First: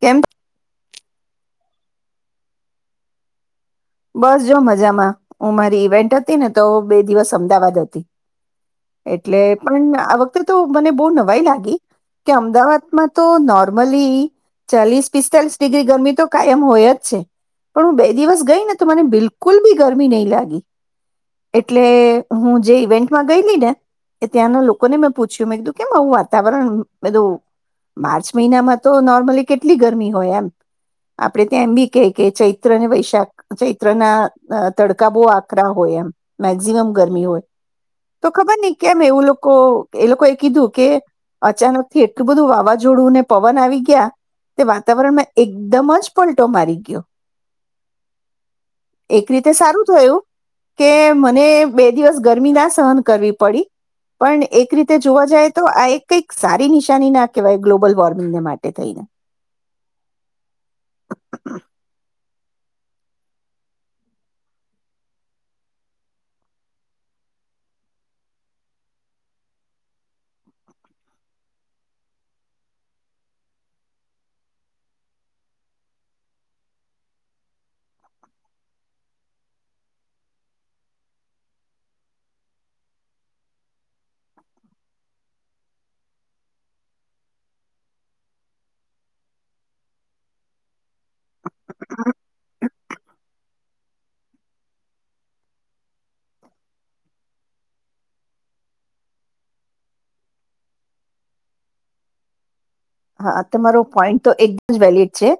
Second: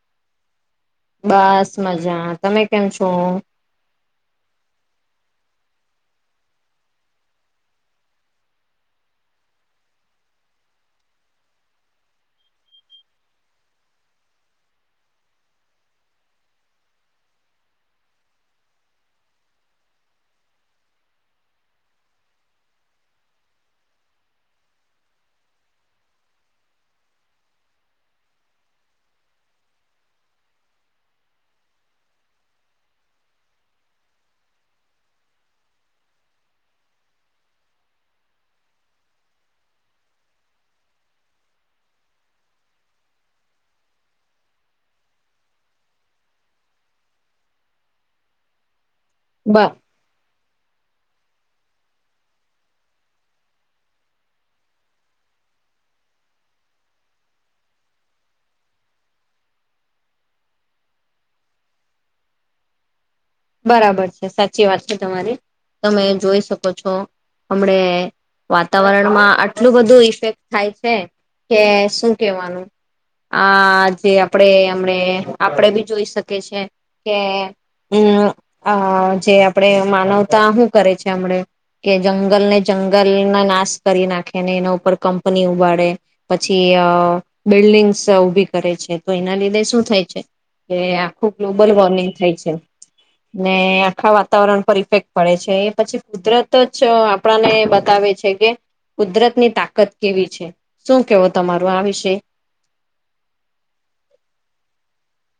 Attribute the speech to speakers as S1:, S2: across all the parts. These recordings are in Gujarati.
S1: કેમ
S2: બસ મજા તમે કેમ છો?
S1: બસ જો મજામાં હું મારી ઇવેન્ટ હતી ને તો બે દિવસ અમદાવાદ હતી એટલે પણ આ વખતે તો મને બો નવાઈ લાગી કે અમદાવાદમાં તો નોર્મલી ચાલીસ પિસ્તાલીસ ડિગ્રી ગરમી તો કાયમ હોય જ છે પણ હું બે દિવસ ગઈ ને તો મને બિલકુલ બી ગરમી નહી લાગી એટલે હું જે ઇવેન્ટમાં ગયેલી ને એ ત્યાંના લોકોને મેં પૂછ્યું મેં કીધું કેમ આવું વાતાવરણ મે કીધું માર્ચ મહિનામાં તો નોર્મલી કેટલી ગરમી હોય એમ આપડે ત્યાં એમ બી કેય કે ચૈત્ર્ અને વૈશાખ ચૈત્ર ના તડકા બો આકરા હોય એમ મેક્ઝિમમ ગરમી હોય તો ખબર નઈ કે એમ એવું લોકો એ લોકોએ કીધું કે અચાનકથી એટલું બધું વાવાઝોડુંને પવન આવી ગયા તે વાતાવરણમાં એકદમ જ પલટો મારી ગયો. એક રીતે
S2: બ
S1: સારું થયું કે મને બે દિવસ ગરમી ના સહન કરવી પડી પણ એક રીતે જોવા જાય તો આ એક કઈક સારી નિશાની ના કહેવાય ગ્લોબલ વોર્મિંગને માટે થઈને
S2: બરાબર છે. સાચી વાત છે તમારી તમે જોઈ શકો છો હમણે વાતાવરણમાં આટલું બધું ઇફેક્ટ થાય છે કે શું કેવાનું આ જે આપણે હમડે આપડે બી જોઈ શકીએ છે કે હમ અ જે આપણે માનવતા હું કરે છે હમણે કે જંગલને જંગલનો નાશ કરી નાખે ને એના ઉપર કંપની ઉગાડે પછી બિલ્ડિંગ્સ ઊભી કરે છે તો એના લીધે શું થાય છે કે આખું ગ્લોબલ વોર્મિંગ થાય છે. ને આખા વાતાવરણ પર ઇફેક્ટ પડે છે એ પછી કુદરત જ આપણને બતાવે છે કે કુદરત ની તાકત કેવી છે. શું કેવો તમારું આ વિષય?
S1: હા તમારો પોઈન્ટ તો એકદમ જ વેલિડ છે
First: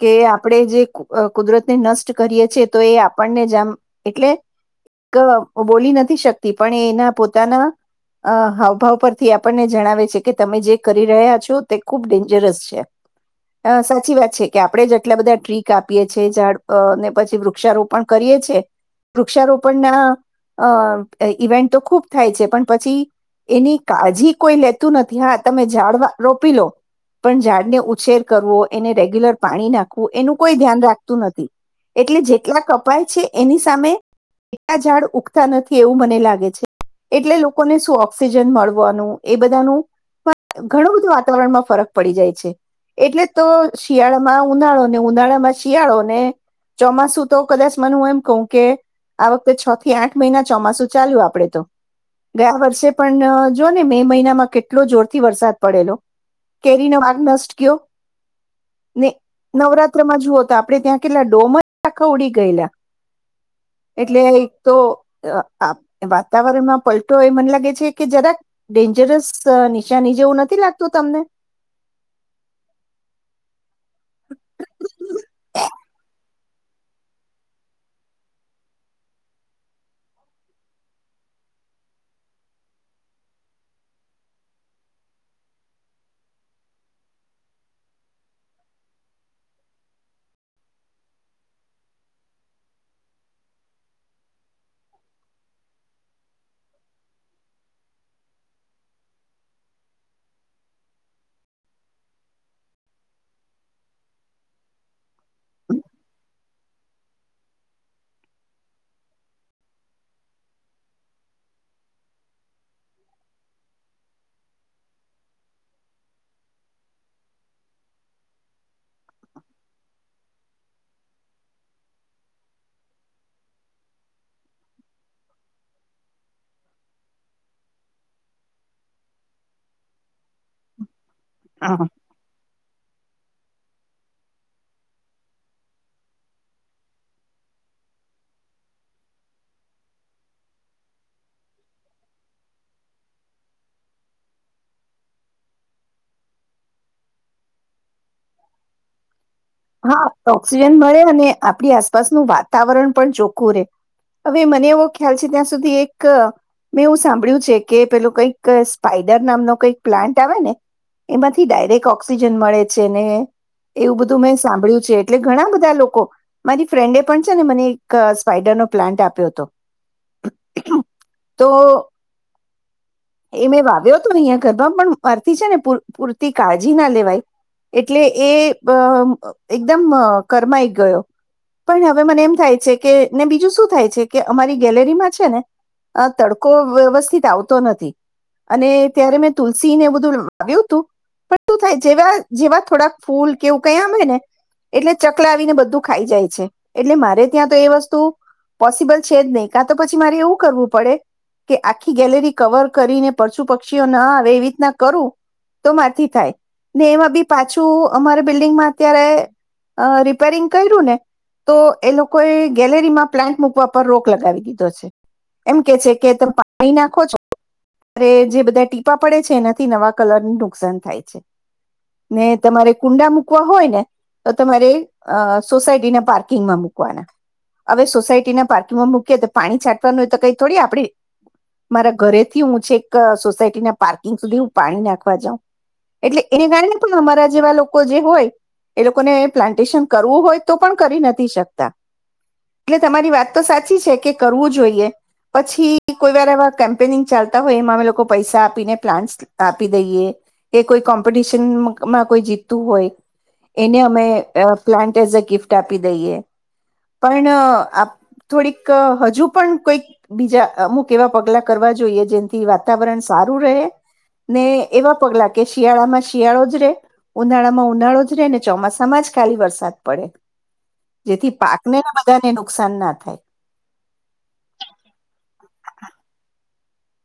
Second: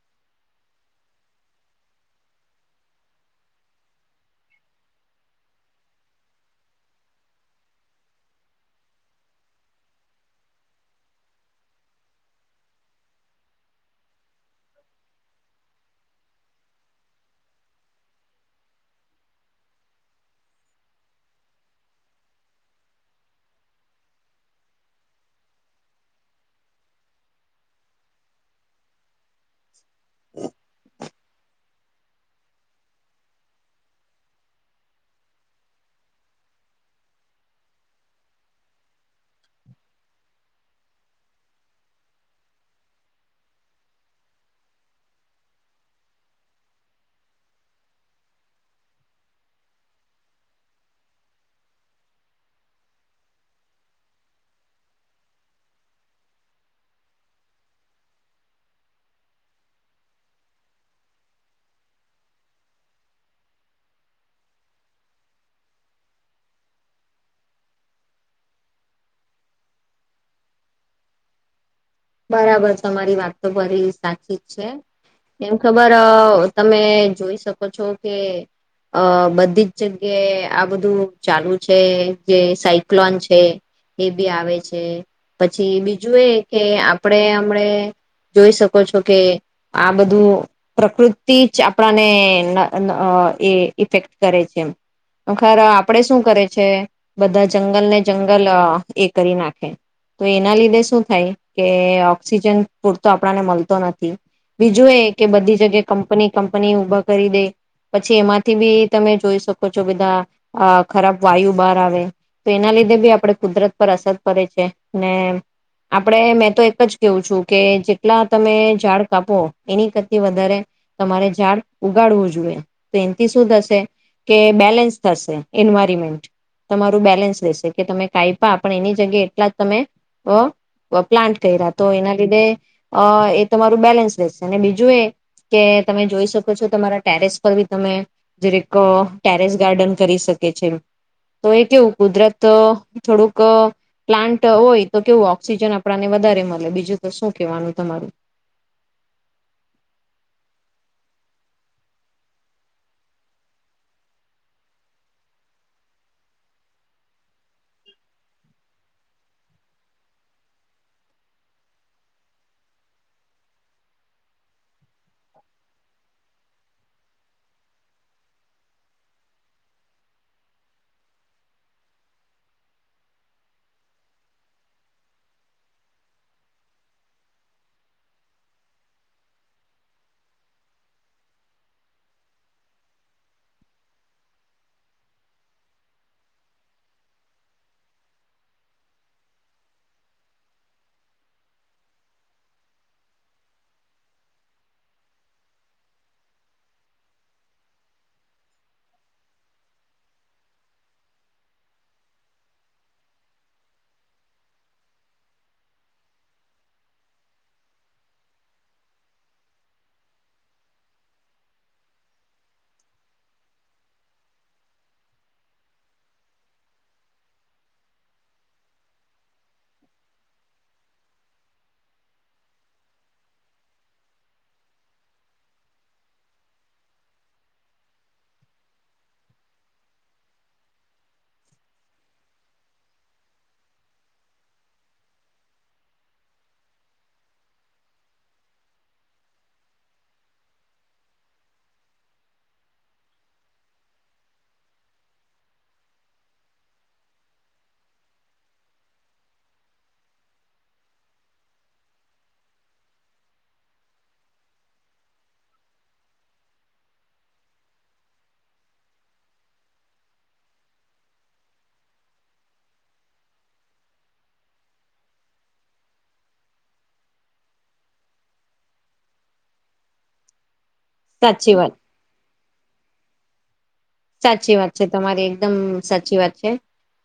S1: કે આપણે જે કુદરતને નષ્ટ કરીએ છીએ તો એ આપણને જ એમ એટલે એ બોલી નથી શકતી પણ એ એના પોતાના હાવભાવ પરથી આપણને જણાવે છે કે તમે જે કરી રહ્યા છો તે ખૂબ ડેન્જરસ છે. હા સાચી વાત છે કે આપણે જે આટલા બધા ટ્રીક આપીએ છીએ ઝાડને પછી વૃક્ષારોપણ કરીએ છે વૃક્ષારોપણના અ ઇવેન્ટ તો ખૂબ થાય છે પણ પછી એની કાળજી કોઈ લેતું નથી હા તમે ઝાડ રોપી લો. પણ ઝાડને ઉછેર કરવો, એને રેગ્યુલર પાણી નાખવું એનું કોઈ ધ્યાન રાખતું નથી એટલે જેટલા કપાય છે એની સામે એટલા ઝાડ ઉગતા નથી એવું મને લાગે છે એટલે લોકોને શું ઓક્સિજન મળવાનું એ બધાનું ઘણું બધું વાતાવરણમાં ફરક પડી જાય છે એટલે તો શિયાળામાં ઉનાળોને ઉનાળામાં શિયાળો ને ચોમાસુ તો કદાચ મને એમ કહ કે આ વખતે છ થી આઠ મહિના ચોમાસું ચાલ્યું આપણે તો ગયા વર્ષે પણ જો ને મે મહિનામાં કેટલો જોરથી વરસાદ પડેલો. કેરીનો વાગ નષ્ટ ગયો ને નવરાત્રમાં જુઓ તો આપડે ત્યાં કેટલા ડોમ આ ઉડી ગયેલા એટલે એક તો વાતાવરણમાં પલટો એ મને લાગે છે કે જરાક ડેન્જરસ નિશાની જેવું નથી લાગતું. તમને
S2: બરાબર તમારી વાત તો ફરી સાચી જ છે. એમ ખબર તમે જોઈ શકો છો કે અ બધી જ જગ્યાએ આ બધું ચાલુ છે જે સાયક્લોન છે એ બી આવે છે પછી બીજું એ કે આપ આપણે હમને જોઈ શકો છો કે આ બધું પ્રકૃતિ જ આપણાને અ અ એ ઇફેક્ટ કરે છે ખર આપણેે શું કરે છે. બધા જંગલ ને જંગલ એ કરી નાખે તો એના લીધે શું થાય કે ઓક્સિજન પૂરતો આપણને મળતો નથી. બીજું એ કે બધી જગ્યાએ કંપની કંપની ઊભા કરી દે પછી એમાંથી બી તમે જોઈ શકો છો બધા ખરાબ વાયુ બહાર આવે તો એના લીધે બી આપણે કુદરત પર અસર કરે છે ને આપણે તો એક જ કેવું છું કે જેટલા તમે ઝાડ કાપો એની કરતા વધારે તમારે ઝાડ ઉગાડવું જોઈએ તો એનાથી શું થશે કે બેલેન્સ થશે એન્વાયરમેન્ટ તમારું બેલેન્સ રહેેશે કે તમે કાયપા પણ એની જગ્યાએ એટલા જ તમે પ્લાન્ટ અ વપલાયા કર્યા તો એના લીધે અ એ તમારું બેલેન્સ રહેશે અને બીજું એ કે તમે જોઈ શકો છો. તમારા ટેરેસ પર બી તમે જેરેક ટેરેસ ગાર્ડન કરી શકે છે તો એ કેવું કુદરત થોડુંક પ્લાન્ટ હોય તો કેવું ઓક્સિજન આપણા વધારે મળે બીજું તો શું કેવાનું તમારું?
S1: હા ઓક્સિજન મળે અને આપણી આસપાસનું વાતાવરણ પણ ચોખ્ખું રે હવે મને એવો ખ્યાલ છે ત્યાં સુધી એક મેં એવું સાંભળ્યું છે કે પેલું કંઈક સ્પાઈડર નામનો કઈક પ્લાન્ટ આવે ને એમાંથી ડાયરેક્ટ ઓક્સિજન મળે છે ને એવું બધું મેં સાં સાભળ્યું છે એટલે ઘણા બધા લોકો મારી ફ્રેન્ડે પણ છે ને મને એક સ્પાઈડર નો પ્લાન્ટ આપ્યો હતો તો એ મેં વાવ્યો હતો ને અહંયા ઘરમાં પણ મારથી છે ને પૂરતી કાળજી ના લેવાય એટલે એ એકદમ કરમાઈ ગયો પણ હવે મને એમ થાય છે કે ને બીજું શું થાય છે કે અમારી ગેલેરીમાં છે ને આ તડકો વ્યવસ્થિત આવતો નથી અને ત્યારે મેં તુલસીને એ બધું વાવ્યું હતું પણ શું થાય જેવા જેવા થોડાક ફૂલ કેવું કઈ આવે ને એટલે ચકલા આવીને બધું ખાઈ જાય છે એટલે મારે ત્યાં તો એ વસ્તુ પોસિબલ છે જ નહીં કા તો પછી મારે એવું કરવું પડે કે આખી ગેલેરી કવર કરીને પસુ પક્ષીઓ ના આવે એવી રીતના કરું તો માર થી થાય ને એમાં બી પાછું અમારે બિલ્ડિંગમાં અત્યારે અ રિપેરિંગ કર્યું ને તો એ લોકોએ ગેલેરીમાં પ્લાન્ટ મૂકવા પર રોક લગાવી દીધો છે એમ કે છે કે તમે પાણી નાખો છો ત જે બધા ટીપા પડે છે. એનાથી નવા કલર નું નુકસાન થાય છે ને તમારે કુંડા મૂકવા હોય ને તો તમારે સોસાયટીના પાર્કિંગમાં મૂકવાના હવે સોસાયટીના પાર્કિંગમાં મૂકીએ તો પાણી છાંટવાનું એ તો કઈ થોડી આપડી મારા ઘરેથી હું છે એક સોસાયટી ના પાર્કિંગ સુધી હું પાણી નાખવા જાઉં એટલે એને કારણે પણ અમારા જેવા લોકો જે હોય એ લોકોને પ્લાન્ટેશન કરવું હોય તો પણ કરી નથી શકતા એટલે તમારી વાત તો સાચી છે કે કરવું જોઈએ પછી કોઈ વાર એવા કેમ્પેનિંગ ચાલતા હોય એમાં અમે લોકો પૈસા આપીને પ્લાન્ટસ આપી દઈએ કે કોઈ કોમ્પિટિશનમાં કોઈ જીતતું હોય એને અમે પ્લાન્ટ એઝ અ ગિફ્ટ આપી દઈએ પણ આ થોડીક હજુ પણ કોઈક બીજા અમુક એવા પગલા કરવા જોઈએ જેથી વાતાવરણ સારું રહે ને એવા પગલા કે શિયાળામાં શિયાળો જ રે ઉનાળામાં ઉનાળો જ ચોમાસામાં જ ખાલી વરસાદ પડે જેથી
S2: સાચી વાત
S1: પાકને ને બધાને એ નુકસાન ના થાય
S2: સાચી વાત છે તમારી એકદમ સાચી વાત છે.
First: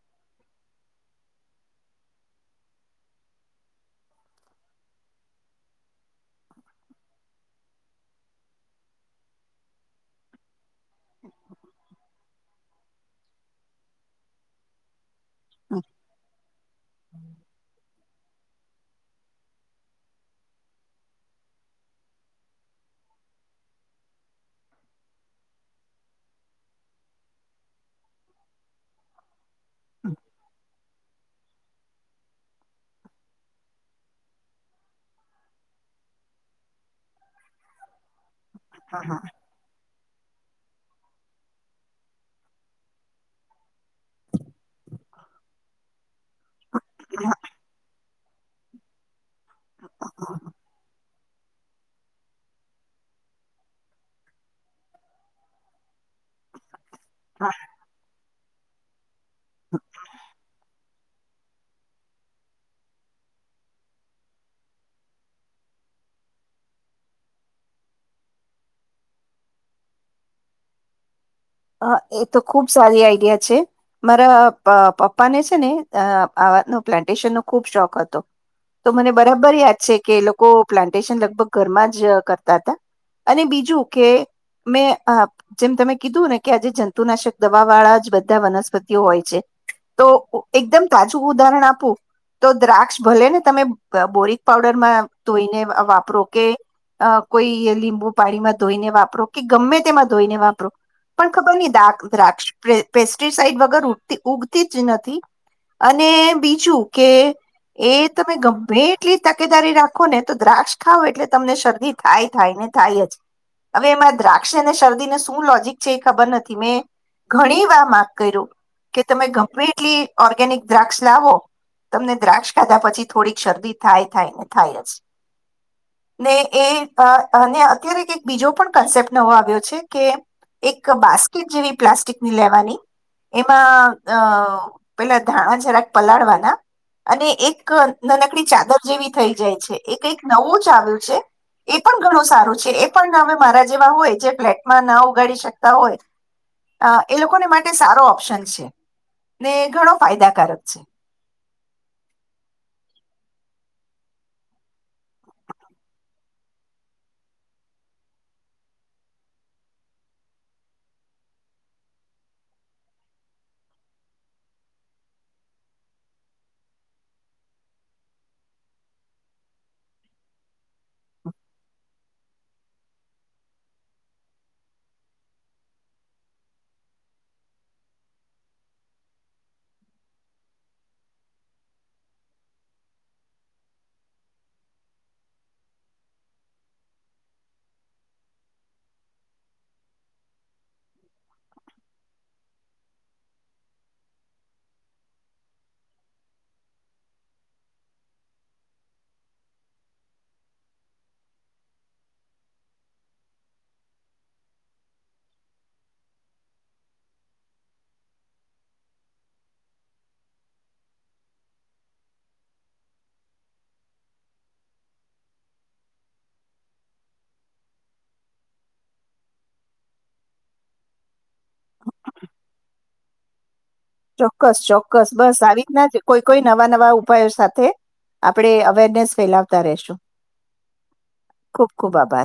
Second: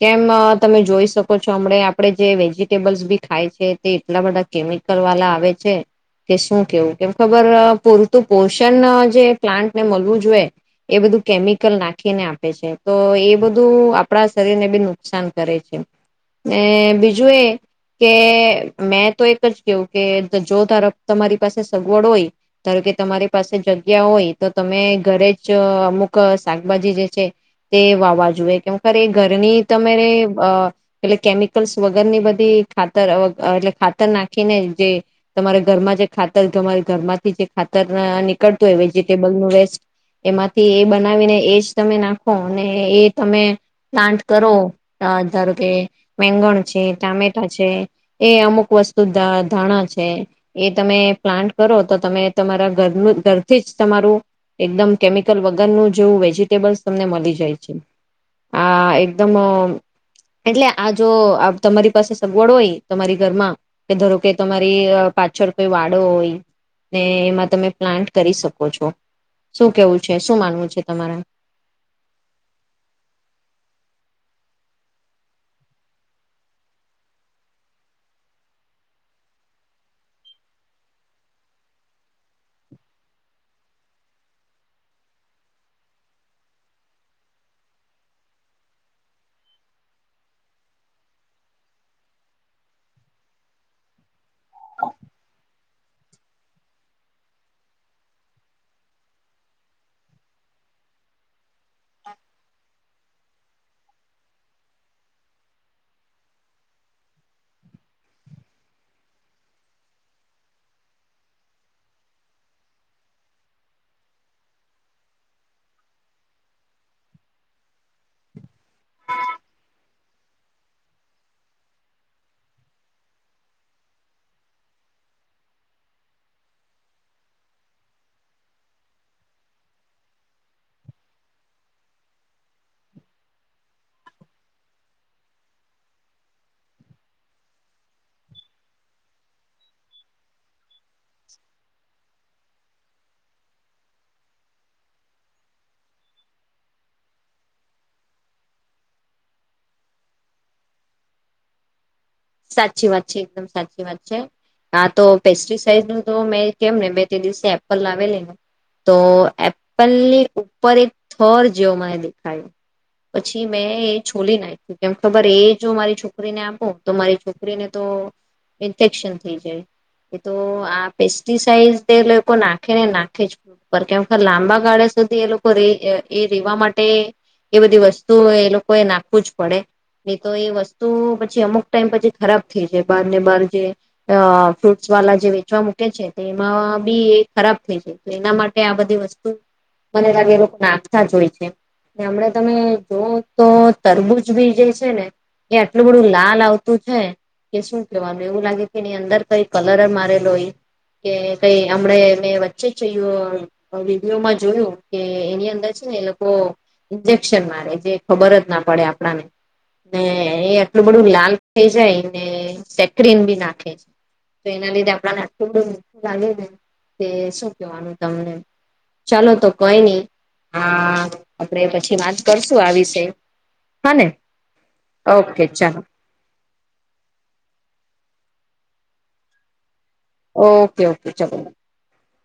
S2: કેમ તમે જોઈ શકો છો હમણા આપડે જે વેજીિટેબલ્સ બી ખાય છે તે એટલા બધા કેમિકલ વાળા આવે છે કે શું કેવું કેમ ખબર પૂરતું પોષન જે પ્લાન્ટને મળવું જોઈએ એ બધું કેમ નાખીને આપે છે તો એ બધું આપણા શરીર ને બન નુકસાન કરે છે અનેને બીજું એ કે મેં તો એક જ કેવું કે જો તાર તમારી પાસે સગવડ હોય ધાર કે તમારી પાસે જગ્યા હોય તો તમે ઘરે જ અમુક શાકભાજી જે છે તે વાવા જોએ કેમક એ ઘરની તમારે એટલે કેમિકલ્સ વગર ની બધી ખાતર એટલે ખાતર નાખીને જે તમારે ઘરમાં જે ખાતરરે ઘરમાંથી જે ખાતર કરતો હોય વેજીિટેબલ નું વેસ્ટ એમાંથી એ બનાવીને એજ તમે નાખો ને એ તમે પ્લાન્ટ કરો ધારો કે મેંગણ છે ટામેટા છે એ અમુક વસ્તુ ધાણા છે એ તમે પ્લાન્ટ કરો તો તમે તમારા ઘરનું ઘરથી જ તમારું એકદમ કેમિકલ વગરનું જેવું વેજ વિટેબસ તમને મળી જાય છે. હા એક એકદમ એટલે આ જો તમારી પાસે સગવડ હોય તમારી ઘરમાં કે ધારો કે તમારી પાછળ કોઈ વાડો હોય ને એમાં તમે પ્લાન્ટ કરી શકો છો શું કેવું છે શું માનવું છે તમારે
S1: હ એ તો ખુબ સારી આઈડિયા છે મારા પપ્પાને છે ને આવાનો પ્લાન્ટેશનનો ખુબ શોખ હતો તો મને બરાબર યાદ છે કે એ લોકો પ્લાન્ટેશન લગભગ ઘરમાં જ કરતા હતા અને બીજું કે મેં જેમ તમે કીધું ને કે આજે જંતુનાશક દવા વાળા જ બધા વનસ્પતિઓ હોય છે તો એકદમ તાજું ઉદાહરણ આપવું તો દ્રાક્ષ ભલે ને તમે બોરક પાવડરમાં ધોઈને વાપરો કે કોઈ લીંબુ પાણીમાં ધોઈને વાપરો કે ગમે તેમાં ધોઈને વાપરો પણ ખબર નહી દા દ્રાક્ષ પેસ્ટિસાઈડ વગર ઉગતી ઉગતી જ નથી અને બીજું કે એ તમે ગમે એટલી તકેદારી રાખો ને તો દ્રાક્ષ ખાાવ એટલે તમને શરદી થાય થાય ને થાય જ હવે એમાં દ્રાક્ષ અને શરદીને શું લોજિક ખબર નથી મેં ઘણી વાર માફ કર્યું કે તમે ગમ્પ્લીટલી ઓર્ગેનિક દ્રાક્ષ લાવો તમને દ્રાક્ષ ખાધા પછી થોડીક શરદી થાય થાયને થાય જ ને એ અને અત્યારે બીજો પણ કન્સેપ્ટ નવો આવ્યો છે કે એક બાસ્કેટ જેવી પ્લાસ્ટિકની લેવાની એમાં અ પેલા ધાણા જરાક પલાળવાના અને એક નનકડી ચાદર જેવી થઈ જાય છે એક એક નવો ચાવલ એ પણ ઘણું સારું છે એ પણ હવે મારા જેવા હોય જે ફ્લેટમાં નાવ વગાડી શકતા હોય એ લોકોને માટે સારો ઓપ્શન છે ને ઘણો ફાયદાકારક છે
S2: સાચી વાત છે એકદમ સાચી વાત છે હ તો પેસ્ટિસાઈડ નું તો મેં કેમ ને બે તે દિવસે એપલ લાવેલી તો એપલની ઉપર એક થર જેવો મને દેખાયો પછી મેં એ છોલી નાખ્યું કેમ ખબર એ જો મારી છોકરીને આપો તો મારી છોકરીને તો ઇન્ફેક્શન થઈ જાય એ તો પેસ્ટસાઈડ તે લોકો નાખે ને નાખે જ કે લાંબા ગાળા સુધી એ લોકો ર એ રેવા માટે એ બધી વસ્તુ એ લોકો એ નાખવું જ પડે નહી તો એ વસ્તુ પછી અમુક ટાઈમ પછી ખરાબ થઈ જાય બાર ને બાર જે ફ્રૂટ્સ વાલા જે વેચવા મૂકે છે તે એમાં બી એ ખરાબ થઈ જાય એના માટે આ બધી વસ્તુ મને લાગે એ લોકો નાખતા જ હોય છે હમ તમે જો તો તરબૂજ બી જે છે ને એ આટલું બડું લાલ આવતું શું કેવા એવું લાગે કે એની અંદર કઈ કલર મારેલો હોય કે કઈ હમ મે વચ્ચે વિડીયોમાં જોયું કે એની અંદર છે ને એ લોકો ઇન્જેક્શન મારે જે ખબર જ ના પડે આપણાને ને એ આટલું બધું લાલ થઈ જાયને સેકન બી નાખે છે તો એના લીધે આપને આ થોડું મીઠું લાગે ને કે શું કેવાનું તમને ચાલો તો કોઈ નહી આ આપણેે પછી વાત કરશું આ વિષ
S1: ચોક્કસ ચોક્કસ બસ આવી જ ના જ કોઈ કોઈ નવા નવા ઉપાયો સાથે આપણેે અવેરનેસ ફેલાવતા રહશું
S2: ઓકે ઓકે ચલો
S1: આભાર